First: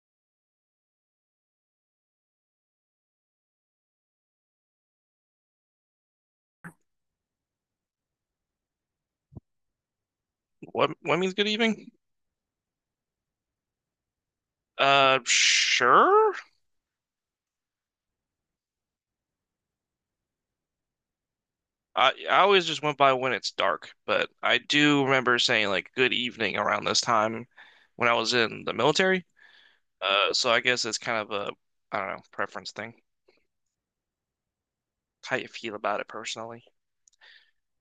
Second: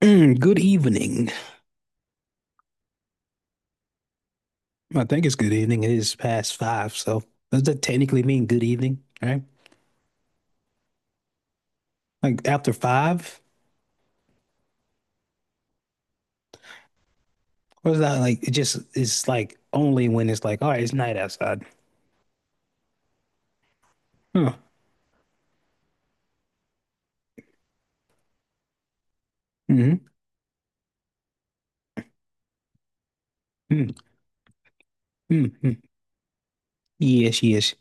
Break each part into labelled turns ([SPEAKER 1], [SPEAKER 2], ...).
[SPEAKER 1] Good evening. I think it's good evening. It is past five, so does that technically mean good evening, right?
[SPEAKER 2] What means good evening?
[SPEAKER 1] Like after five?
[SPEAKER 2] Sure.
[SPEAKER 1] Or is that like it's like only when it's like, all right, it's night outside.
[SPEAKER 2] I always just went by when it's dark, but
[SPEAKER 1] Huh.
[SPEAKER 2] I do remember saying like good evening around this time when I was in the military.
[SPEAKER 1] Mm-hmm.
[SPEAKER 2] So I guess it's kind of a I don't know preference thing, how you
[SPEAKER 1] Mm-hmm.
[SPEAKER 2] feel
[SPEAKER 1] hmm
[SPEAKER 2] about it personally.
[SPEAKER 1] Yes, yes.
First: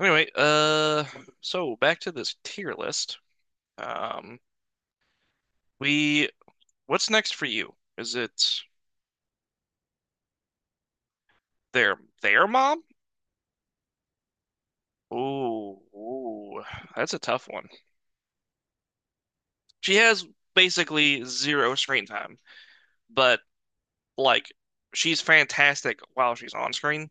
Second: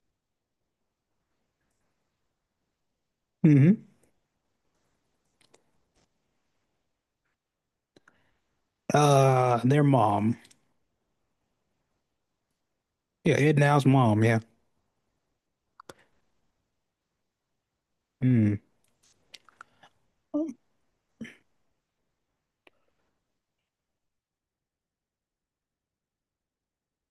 [SPEAKER 2] Anyway, so back to this tier list.
[SPEAKER 1] Mm-hmm.
[SPEAKER 2] Um, we what's next for you? Is it
[SPEAKER 1] Their mom.
[SPEAKER 2] their mom?
[SPEAKER 1] Yeah, Ed Now's mom, yeah.
[SPEAKER 2] Ooh, ooh, that's a tough one.
[SPEAKER 1] Mm.
[SPEAKER 2] She has basically zero screen time, but like she's fantastic while she's on screen.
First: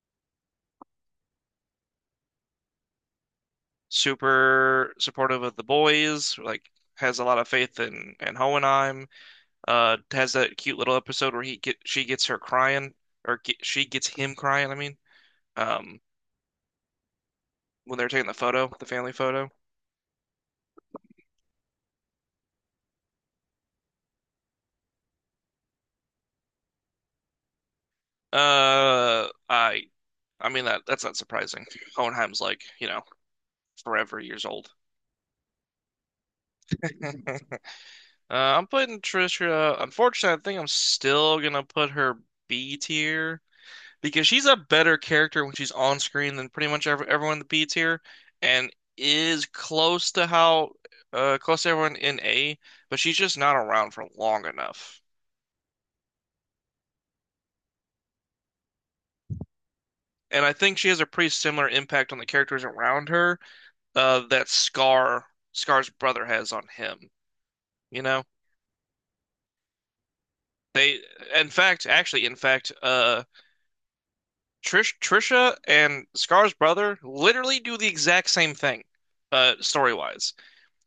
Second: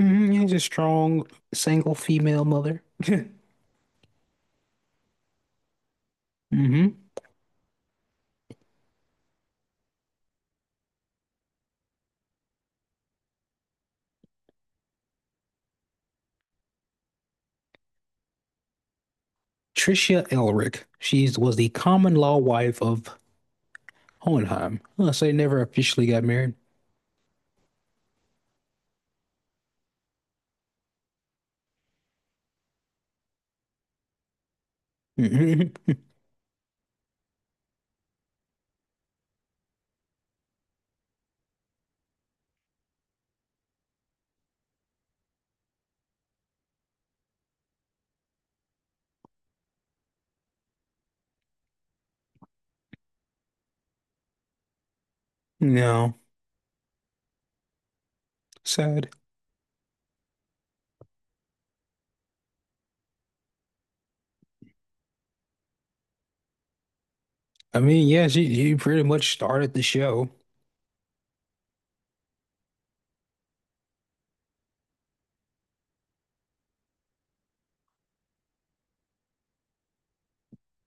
[SPEAKER 1] Mm-hmm. Yeah, just strong single female mother.
[SPEAKER 2] Super supportive of the boys, like
[SPEAKER 1] Mm-hmm.
[SPEAKER 2] has a lot of faith in Hohenheim. Has that cute little episode where he get she gets her crying or she gets him crying. I mean, um, when they're taking the photo, the family photo.
[SPEAKER 1] Tricia Elric. She was the common law wife of Hohenheim. Unless they never officially got married.
[SPEAKER 2] Uh, I I mean that's not surprising. Hohenheim's like, you know, forever years old.
[SPEAKER 1] hmm
[SPEAKER 2] I'm putting Trisha. Unfortunately, I think I'm still gonna put her B tier because she's a better character when she's on screen than pretty much everyone in the B tier, and is close to how close to everyone in A, but she's just not around for long enough.
[SPEAKER 1] No, sad.
[SPEAKER 2] And I think she has a pretty similar impact on the characters around her that Scar's brother has on him.
[SPEAKER 1] I
[SPEAKER 2] You
[SPEAKER 1] mean,
[SPEAKER 2] know,
[SPEAKER 1] yeah, she you pretty much started the show.
[SPEAKER 2] they in fact, Trisha and Scar's brother literally do the exact same thing, story-wise.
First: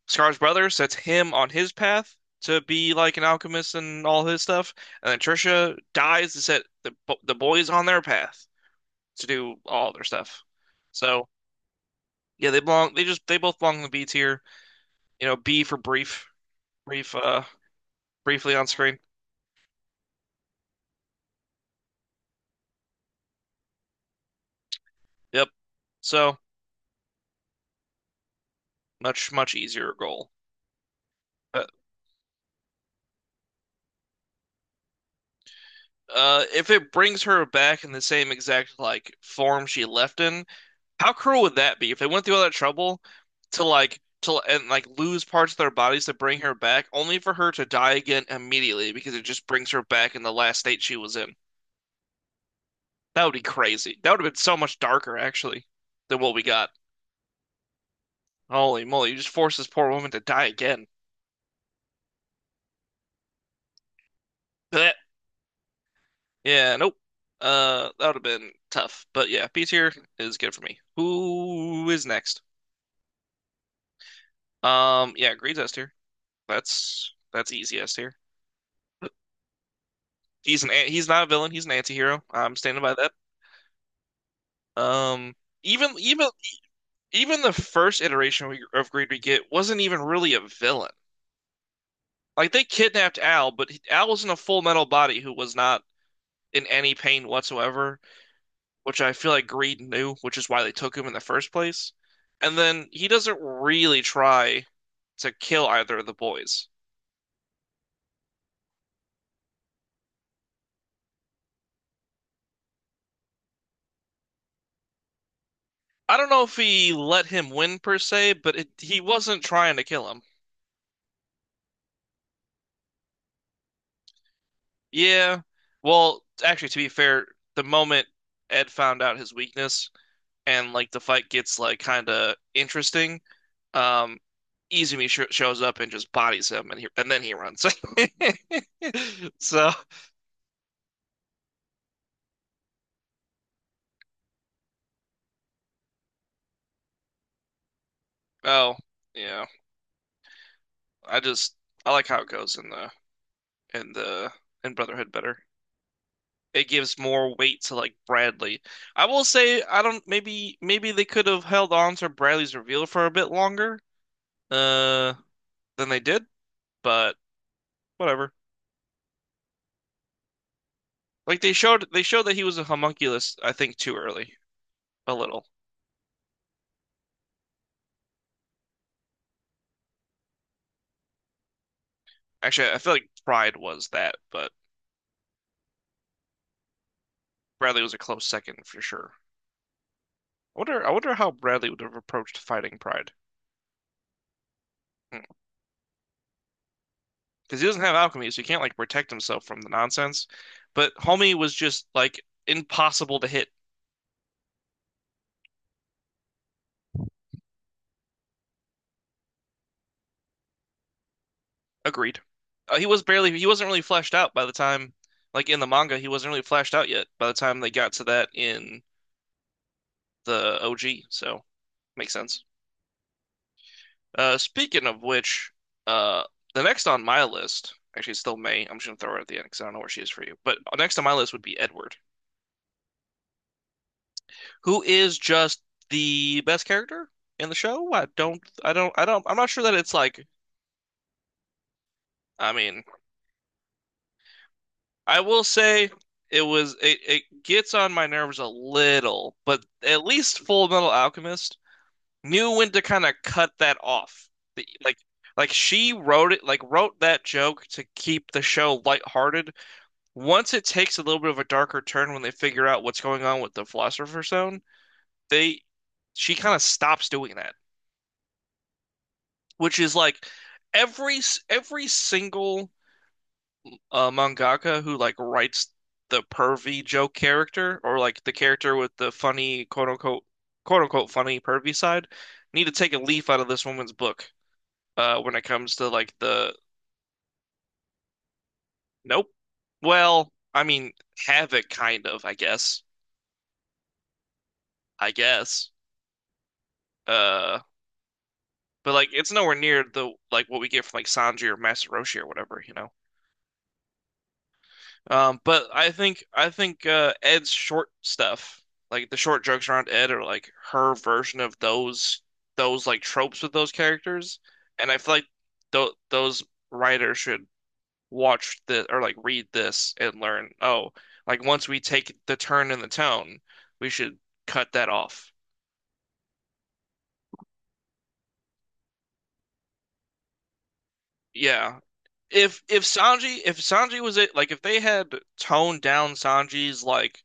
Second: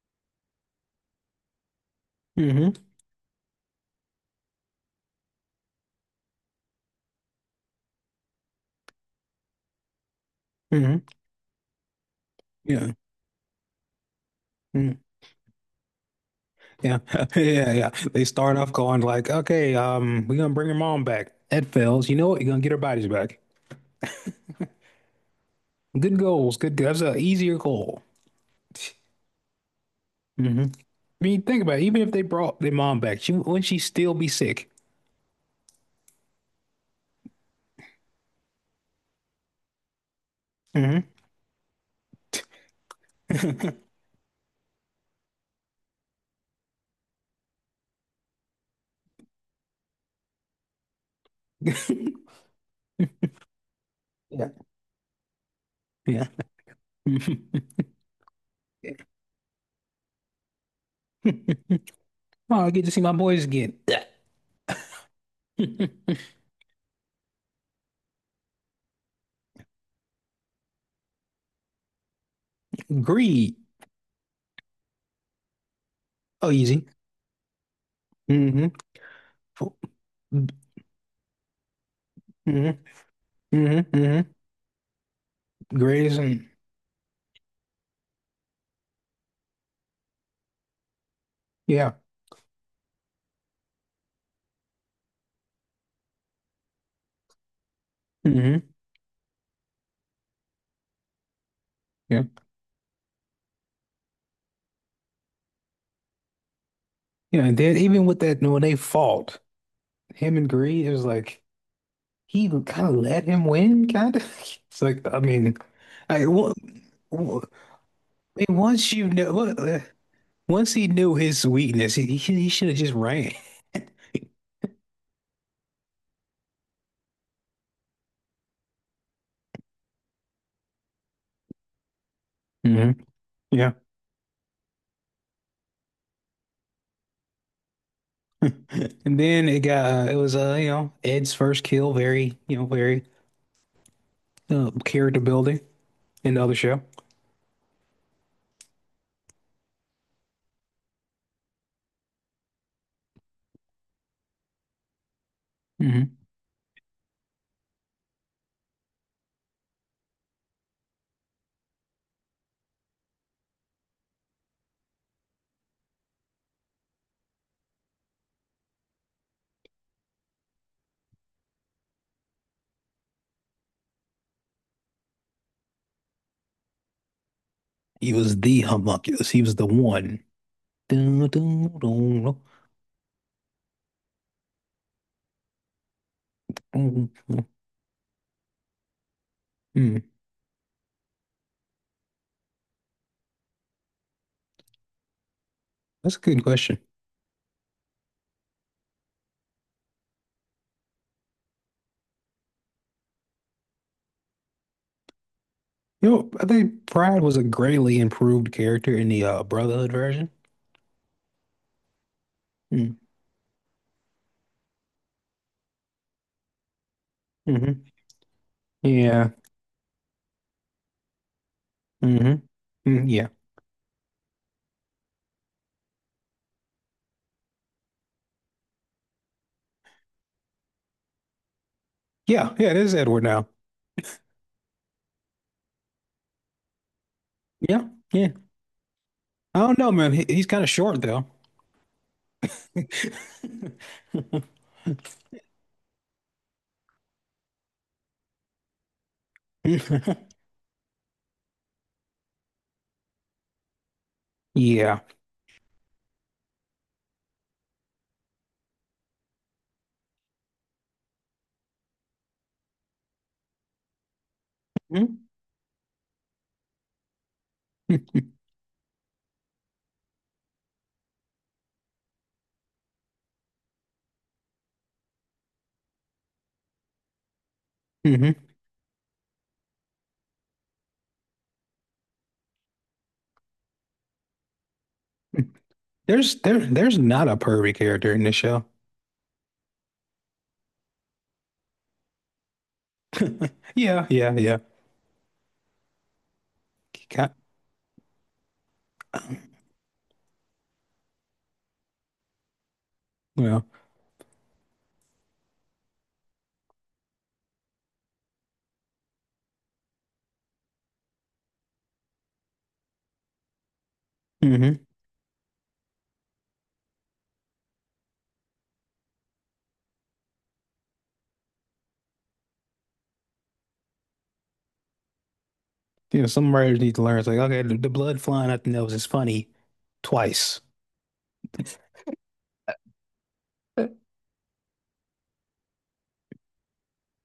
[SPEAKER 2] Scar's brother sets him on his path to
[SPEAKER 1] hmm
[SPEAKER 2] be like an alchemist and all his stuff, and then Trisha dies to set the boys on their path to do all their stuff.
[SPEAKER 1] hmm
[SPEAKER 2] So yeah, they
[SPEAKER 1] Yeah.
[SPEAKER 2] belong. They both belong in the B tier.
[SPEAKER 1] Mm.
[SPEAKER 2] You know, B for brief,
[SPEAKER 1] Yeah.
[SPEAKER 2] brief,
[SPEAKER 1] Yeah, yeah. They
[SPEAKER 2] briefly
[SPEAKER 1] start
[SPEAKER 2] on
[SPEAKER 1] off
[SPEAKER 2] screen.
[SPEAKER 1] going like, okay, we're gonna bring her mom back. That fails. You know what? You're gonna get her bodies back.
[SPEAKER 2] Yep.
[SPEAKER 1] Good
[SPEAKER 2] So
[SPEAKER 1] goals. Good goals. That's an easier goal.
[SPEAKER 2] much easier goal.
[SPEAKER 1] hmm I mean, think
[SPEAKER 2] Uh,
[SPEAKER 1] about it. Even if they brought their mom back, she wouldn't she still be sick?
[SPEAKER 2] If it brings her back in the same exact like form she left in,
[SPEAKER 1] hmm
[SPEAKER 2] how cruel would that be? If they went through all that trouble to like to and like lose parts of their bodies to bring her back, only for her to die again immediately because it just brings her back in the last state she was in. That would be crazy. That would have been
[SPEAKER 1] Yeah.
[SPEAKER 2] so much darker actually than
[SPEAKER 1] Yeah.
[SPEAKER 2] what we got. Holy moly, you just forced this poor woman to die again.
[SPEAKER 1] Oh, I get to see my boys again.
[SPEAKER 2] Blech. Yeah, nope. That would have been tough. But yeah, B tier is good for me. Who is next?
[SPEAKER 1] Greed.
[SPEAKER 2] Yeah, Greed's S tier.
[SPEAKER 1] Oh, easy.
[SPEAKER 2] That's easiest here.
[SPEAKER 1] hmm hmm
[SPEAKER 2] He's not a villain. He's an anti-hero. I'm standing by that.
[SPEAKER 1] hmm hmm
[SPEAKER 2] Um, even
[SPEAKER 1] Grays
[SPEAKER 2] even
[SPEAKER 1] and
[SPEAKER 2] Even the first iteration of Greed we get wasn't even really a villain.
[SPEAKER 1] yeah.
[SPEAKER 2] Like they kidnapped Al, but Al was in a full metal body who was not in any pain whatsoever,
[SPEAKER 1] hmm
[SPEAKER 2] which I feel like Greed knew, which is why they took him in the first place.
[SPEAKER 1] Yeah.
[SPEAKER 2] And then he doesn't really try to kill either of the boys.
[SPEAKER 1] Yeah. And then even with that when they fought, him and Gray, it was like he kind of let him win, kind of. It's like I mean,
[SPEAKER 2] I
[SPEAKER 1] I
[SPEAKER 2] don't know
[SPEAKER 1] well,
[SPEAKER 2] if he let
[SPEAKER 1] well,
[SPEAKER 2] him win per se,
[SPEAKER 1] I
[SPEAKER 2] but
[SPEAKER 1] mean, once
[SPEAKER 2] he
[SPEAKER 1] you know,
[SPEAKER 2] wasn't trying to kill him.
[SPEAKER 1] once he knew his weakness, he should have just ran.
[SPEAKER 2] Yeah. Well, actually, to be fair, the moment Ed found out his weakness and like the fight gets like kind of
[SPEAKER 1] hmm
[SPEAKER 2] interesting,
[SPEAKER 1] Yeah.
[SPEAKER 2] um, Izumi sh shows up and just bodies him, and he and then he runs.
[SPEAKER 1] And then
[SPEAKER 2] So,
[SPEAKER 1] it was you know Ed's first kill, very you know very character building in the other show.
[SPEAKER 2] oh yeah, I just I like how it goes in the in the in Brotherhood better. It gives more weight to like Bradley. I will say I don't maybe they could have held on to Bradley's reveal for a bit longer uh than they did, but whatever. Like they showed that he was a homunculus, I think, too early. A little.
[SPEAKER 1] He was the homunculus. He was the one. Dun, dun, dun, dun,
[SPEAKER 2] Actually, I feel like Pride was that, but
[SPEAKER 1] dun, dun.
[SPEAKER 2] Bradley was a close second for sure.
[SPEAKER 1] Hmm.
[SPEAKER 2] I wonder how Bradley would have approached fighting Pride.
[SPEAKER 1] That's a good question.
[SPEAKER 2] Because he doesn't have alchemy, so he can't like protect himself from the nonsense. But Homie was just like impossible to hit.
[SPEAKER 1] You know, I think Pride was a greatly improved character in the Brotherhood version.
[SPEAKER 2] Agreed.
[SPEAKER 1] Mm,
[SPEAKER 2] He wasn't really fleshed out by the time he wasn't really fleshed out yet by the
[SPEAKER 1] hmm
[SPEAKER 2] time they
[SPEAKER 1] mm-hmm.
[SPEAKER 2] got to that in
[SPEAKER 1] Yeah.
[SPEAKER 2] the OG, so makes
[SPEAKER 1] mm-hmm. hmm
[SPEAKER 2] sense.
[SPEAKER 1] Mm, yeah.
[SPEAKER 2] Speaking of which, uh, the next on my list, actually, it's still May. I'm just gonna throw her at the end because I don't know where she is for you. But next on my list would be Edward,
[SPEAKER 1] Yeah. Yeah. It is Edward now.
[SPEAKER 2] who is just the best character in the
[SPEAKER 1] Yeah.
[SPEAKER 2] show.
[SPEAKER 1] Yeah.
[SPEAKER 2] I don't. I'm not
[SPEAKER 1] I
[SPEAKER 2] sure that
[SPEAKER 1] don't know,
[SPEAKER 2] it's
[SPEAKER 1] man.
[SPEAKER 2] like.
[SPEAKER 1] He's kind of short though.
[SPEAKER 2] I mean, I will say it was. It gets on my nerves a little, but at least Full Metal Alchemist knew when to kind of cut that off. The,
[SPEAKER 1] Yeah.
[SPEAKER 2] like She wrote it, like wrote that joke to keep the show lighthearted once it takes a little bit of a darker turn when they figure out what's going on with the Philosopher's Stone,
[SPEAKER 1] Mm-hmm.
[SPEAKER 2] they she kind of stops doing that, which is like every every single mangaka who like writes the pervy joke character or like the
[SPEAKER 1] Mm-hmm.
[SPEAKER 2] character with the funny quote unquote funny pervy side need to take a leaf out of this woman's book when it comes to like the
[SPEAKER 1] There's not a pervy character in this show.
[SPEAKER 2] nope. Well, I mean, have it kind of, I guess.
[SPEAKER 1] Yeah. Yeah. Yeah.
[SPEAKER 2] I guess.
[SPEAKER 1] Ki- ki-
[SPEAKER 2] Uh, But like it's nowhere near the like what we get from like Sanji or Master Roshi or whatever, you know.
[SPEAKER 1] Well.
[SPEAKER 2] But I think Ed's short stuff, like the short jokes around Ed, are like her version of those like tropes with those characters,
[SPEAKER 1] hmm
[SPEAKER 2] and I feel like th those writers should watch this or like read this and learn. Oh, like once we take the turn in the tone, we should cut that off.
[SPEAKER 1] You know, some writers need to learn. It's like, okay, the blood flying out the nose is funny twice.
[SPEAKER 2] Yeah, if Sanji was it like if they had toned down Sanji's like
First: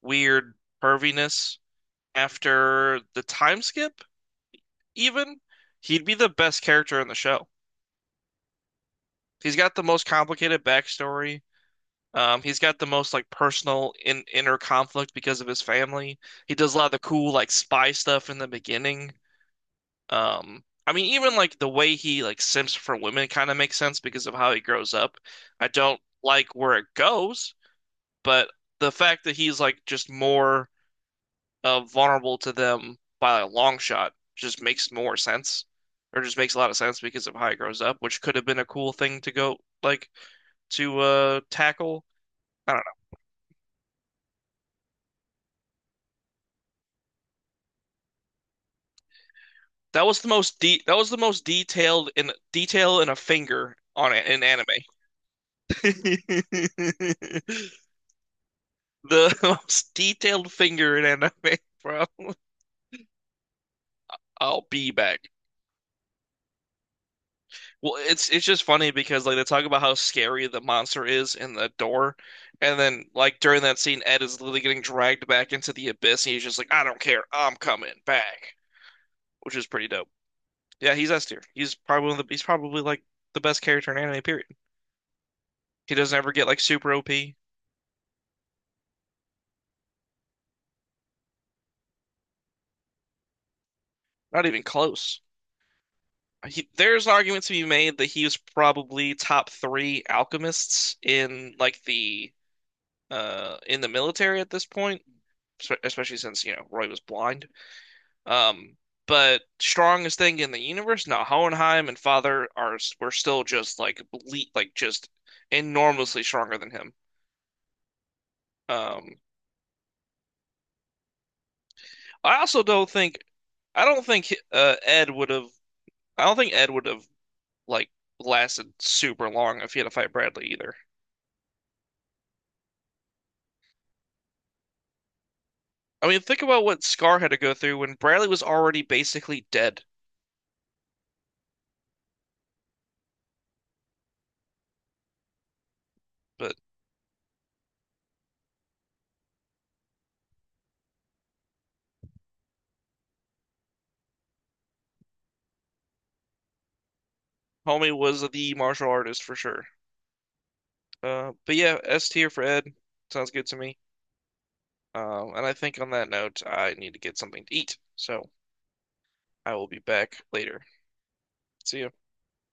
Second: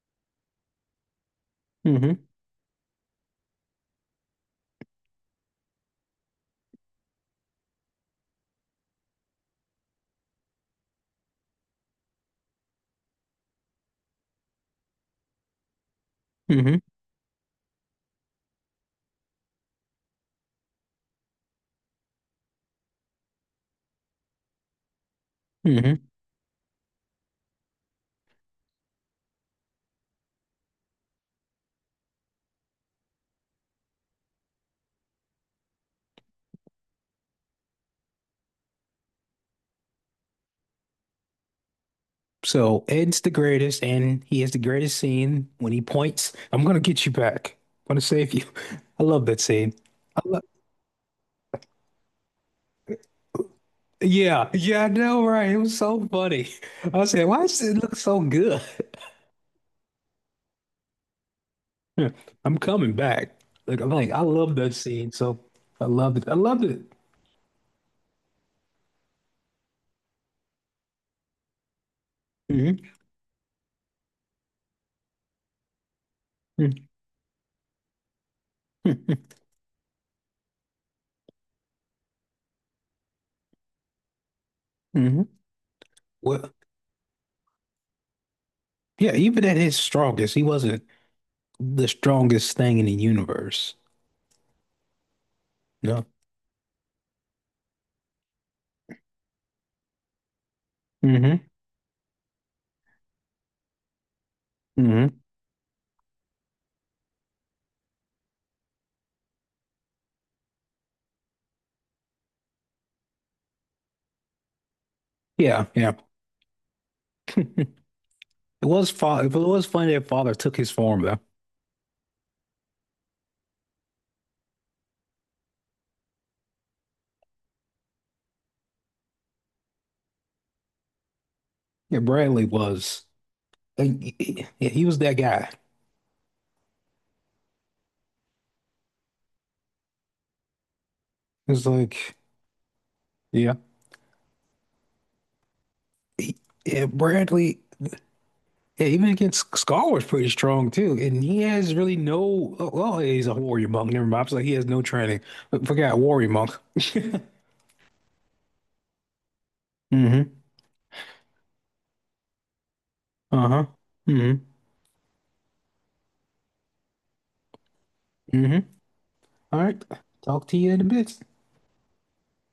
[SPEAKER 2] weird perviness
[SPEAKER 1] hmm
[SPEAKER 2] after the time skip even he'd be the best character in the show. He's got the most complicated backstory. He's got the most like personal inner conflict because of his family. He does a
[SPEAKER 1] hmm
[SPEAKER 2] lot of the cool like spy stuff in the beginning. I mean, even like the way he like simps for women kind of makes sense because of how he grows up. I
[SPEAKER 1] hmm
[SPEAKER 2] don't like where it goes, but the fact that he's like just more vulnerable to them by a long shot just makes more sense, or just makes a lot of sense because of how he grows up, which could have been a cool thing to go like to tackle. I
[SPEAKER 1] So
[SPEAKER 2] don't know.
[SPEAKER 1] Ed's the greatest, and he has the greatest scene when he points, I'm gonna get you back. I'm gonna save you. I love that scene. I lo
[SPEAKER 2] That was the most detailed in a finger on it in
[SPEAKER 1] yeah,
[SPEAKER 2] anime.
[SPEAKER 1] yeah, I know, right? It was so funny. I said, why does it look so good?
[SPEAKER 2] The most detailed finger in anime, bro.
[SPEAKER 1] I'm coming back. I love
[SPEAKER 2] I'll
[SPEAKER 1] that
[SPEAKER 2] be
[SPEAKER 1] scene.
[SPEAKER 2] back.
[SPEAKER 1] So I loved it. I loved it.
[SPEAKER 2] Well, it's just funny because like they talk about how scary the monster is in the door, and
[SPEAKER 1] hmm
[SPEAKER 2] then like during that scene, Ed is literally getting dragged back into the abyss, and he's just like,
[SPEAKER 1] hmm
[SPEAKER 2] "I don't care, I'm coming back," which is pretty dope. Yeah, he's S tier. He's probably like the best character in anime, period.
[SPEAKER 1] hmm
[SPEAKER 2] He doesn't ever get
[SPEAKER 1] Well,
[SPEAKER 2] like super OP,
[SPEAKER 1] yeah, even at his strongest, he wasn't the strongest thing in the universe.
[SPEAKER 2] not even close.
[SPEAKER 1] No.
[SPEAKER 2] There's an argument to be made that he was probably top three alchemists
[SPEAKER 1] hmm
[SPEAKER 2] in like the in the military at this point,
[SPEAKER 1] hmm
[SPEAKER 2] especially since you know Roy was blind. Um, but strongest thing in the universe? No, Hohenheim and Father are were still just like ble like just
[SPEAKER 1] Yeah, yeah.
[SPEAKER 2] enormously stronger than him. Um,
[SPEAKER 1] It was funny that father took his form though.
[SPEAKER 2] I also don't think I don't think Ed would have like lasted super long if he had to fight Bradley either.
[SPEAKER 1] Yeah, Bradley was. Yeah, he was that guy.
[SPEAKER 2] I mean, think about what Scar had to go through when Bradley was already basically dead,
[SPEAKER 1] It's like, yeah. He-
[SPEAKER 2] but
[SPEAKER 1] yeah, Bradley, yeah, even against Scar was pretty strong too. And he has really no oh, well, he's a warrior monk. Never mind. I was like, he has no training. I Forgot warrior monk.
[SPEAKER 2] homie was the martial artist for sure.
[SPEAKER 1] hmm
[SPEAKER 2] But yeah, S tier for Ed. Sounds good to
[SPEAKER 1] Uh-huh.
[SPEAKER 2] me.
[SPEAKER 1] hmm
[SPEAKER 2] And I think on that note, I need to get something to eat. So
[SPEAKER 1] hmm
[SPEAKER 2] I
[SPEAKER 1] All
[SPEAKER 2] will be
[SPEAKER 1] right.
[SPEAKER 2] back
[SPEAKER 1] Talk to
[SPEAKER 2] later.
[SPEAKER 1] you in a bit.
[SPEAKER 2] See you.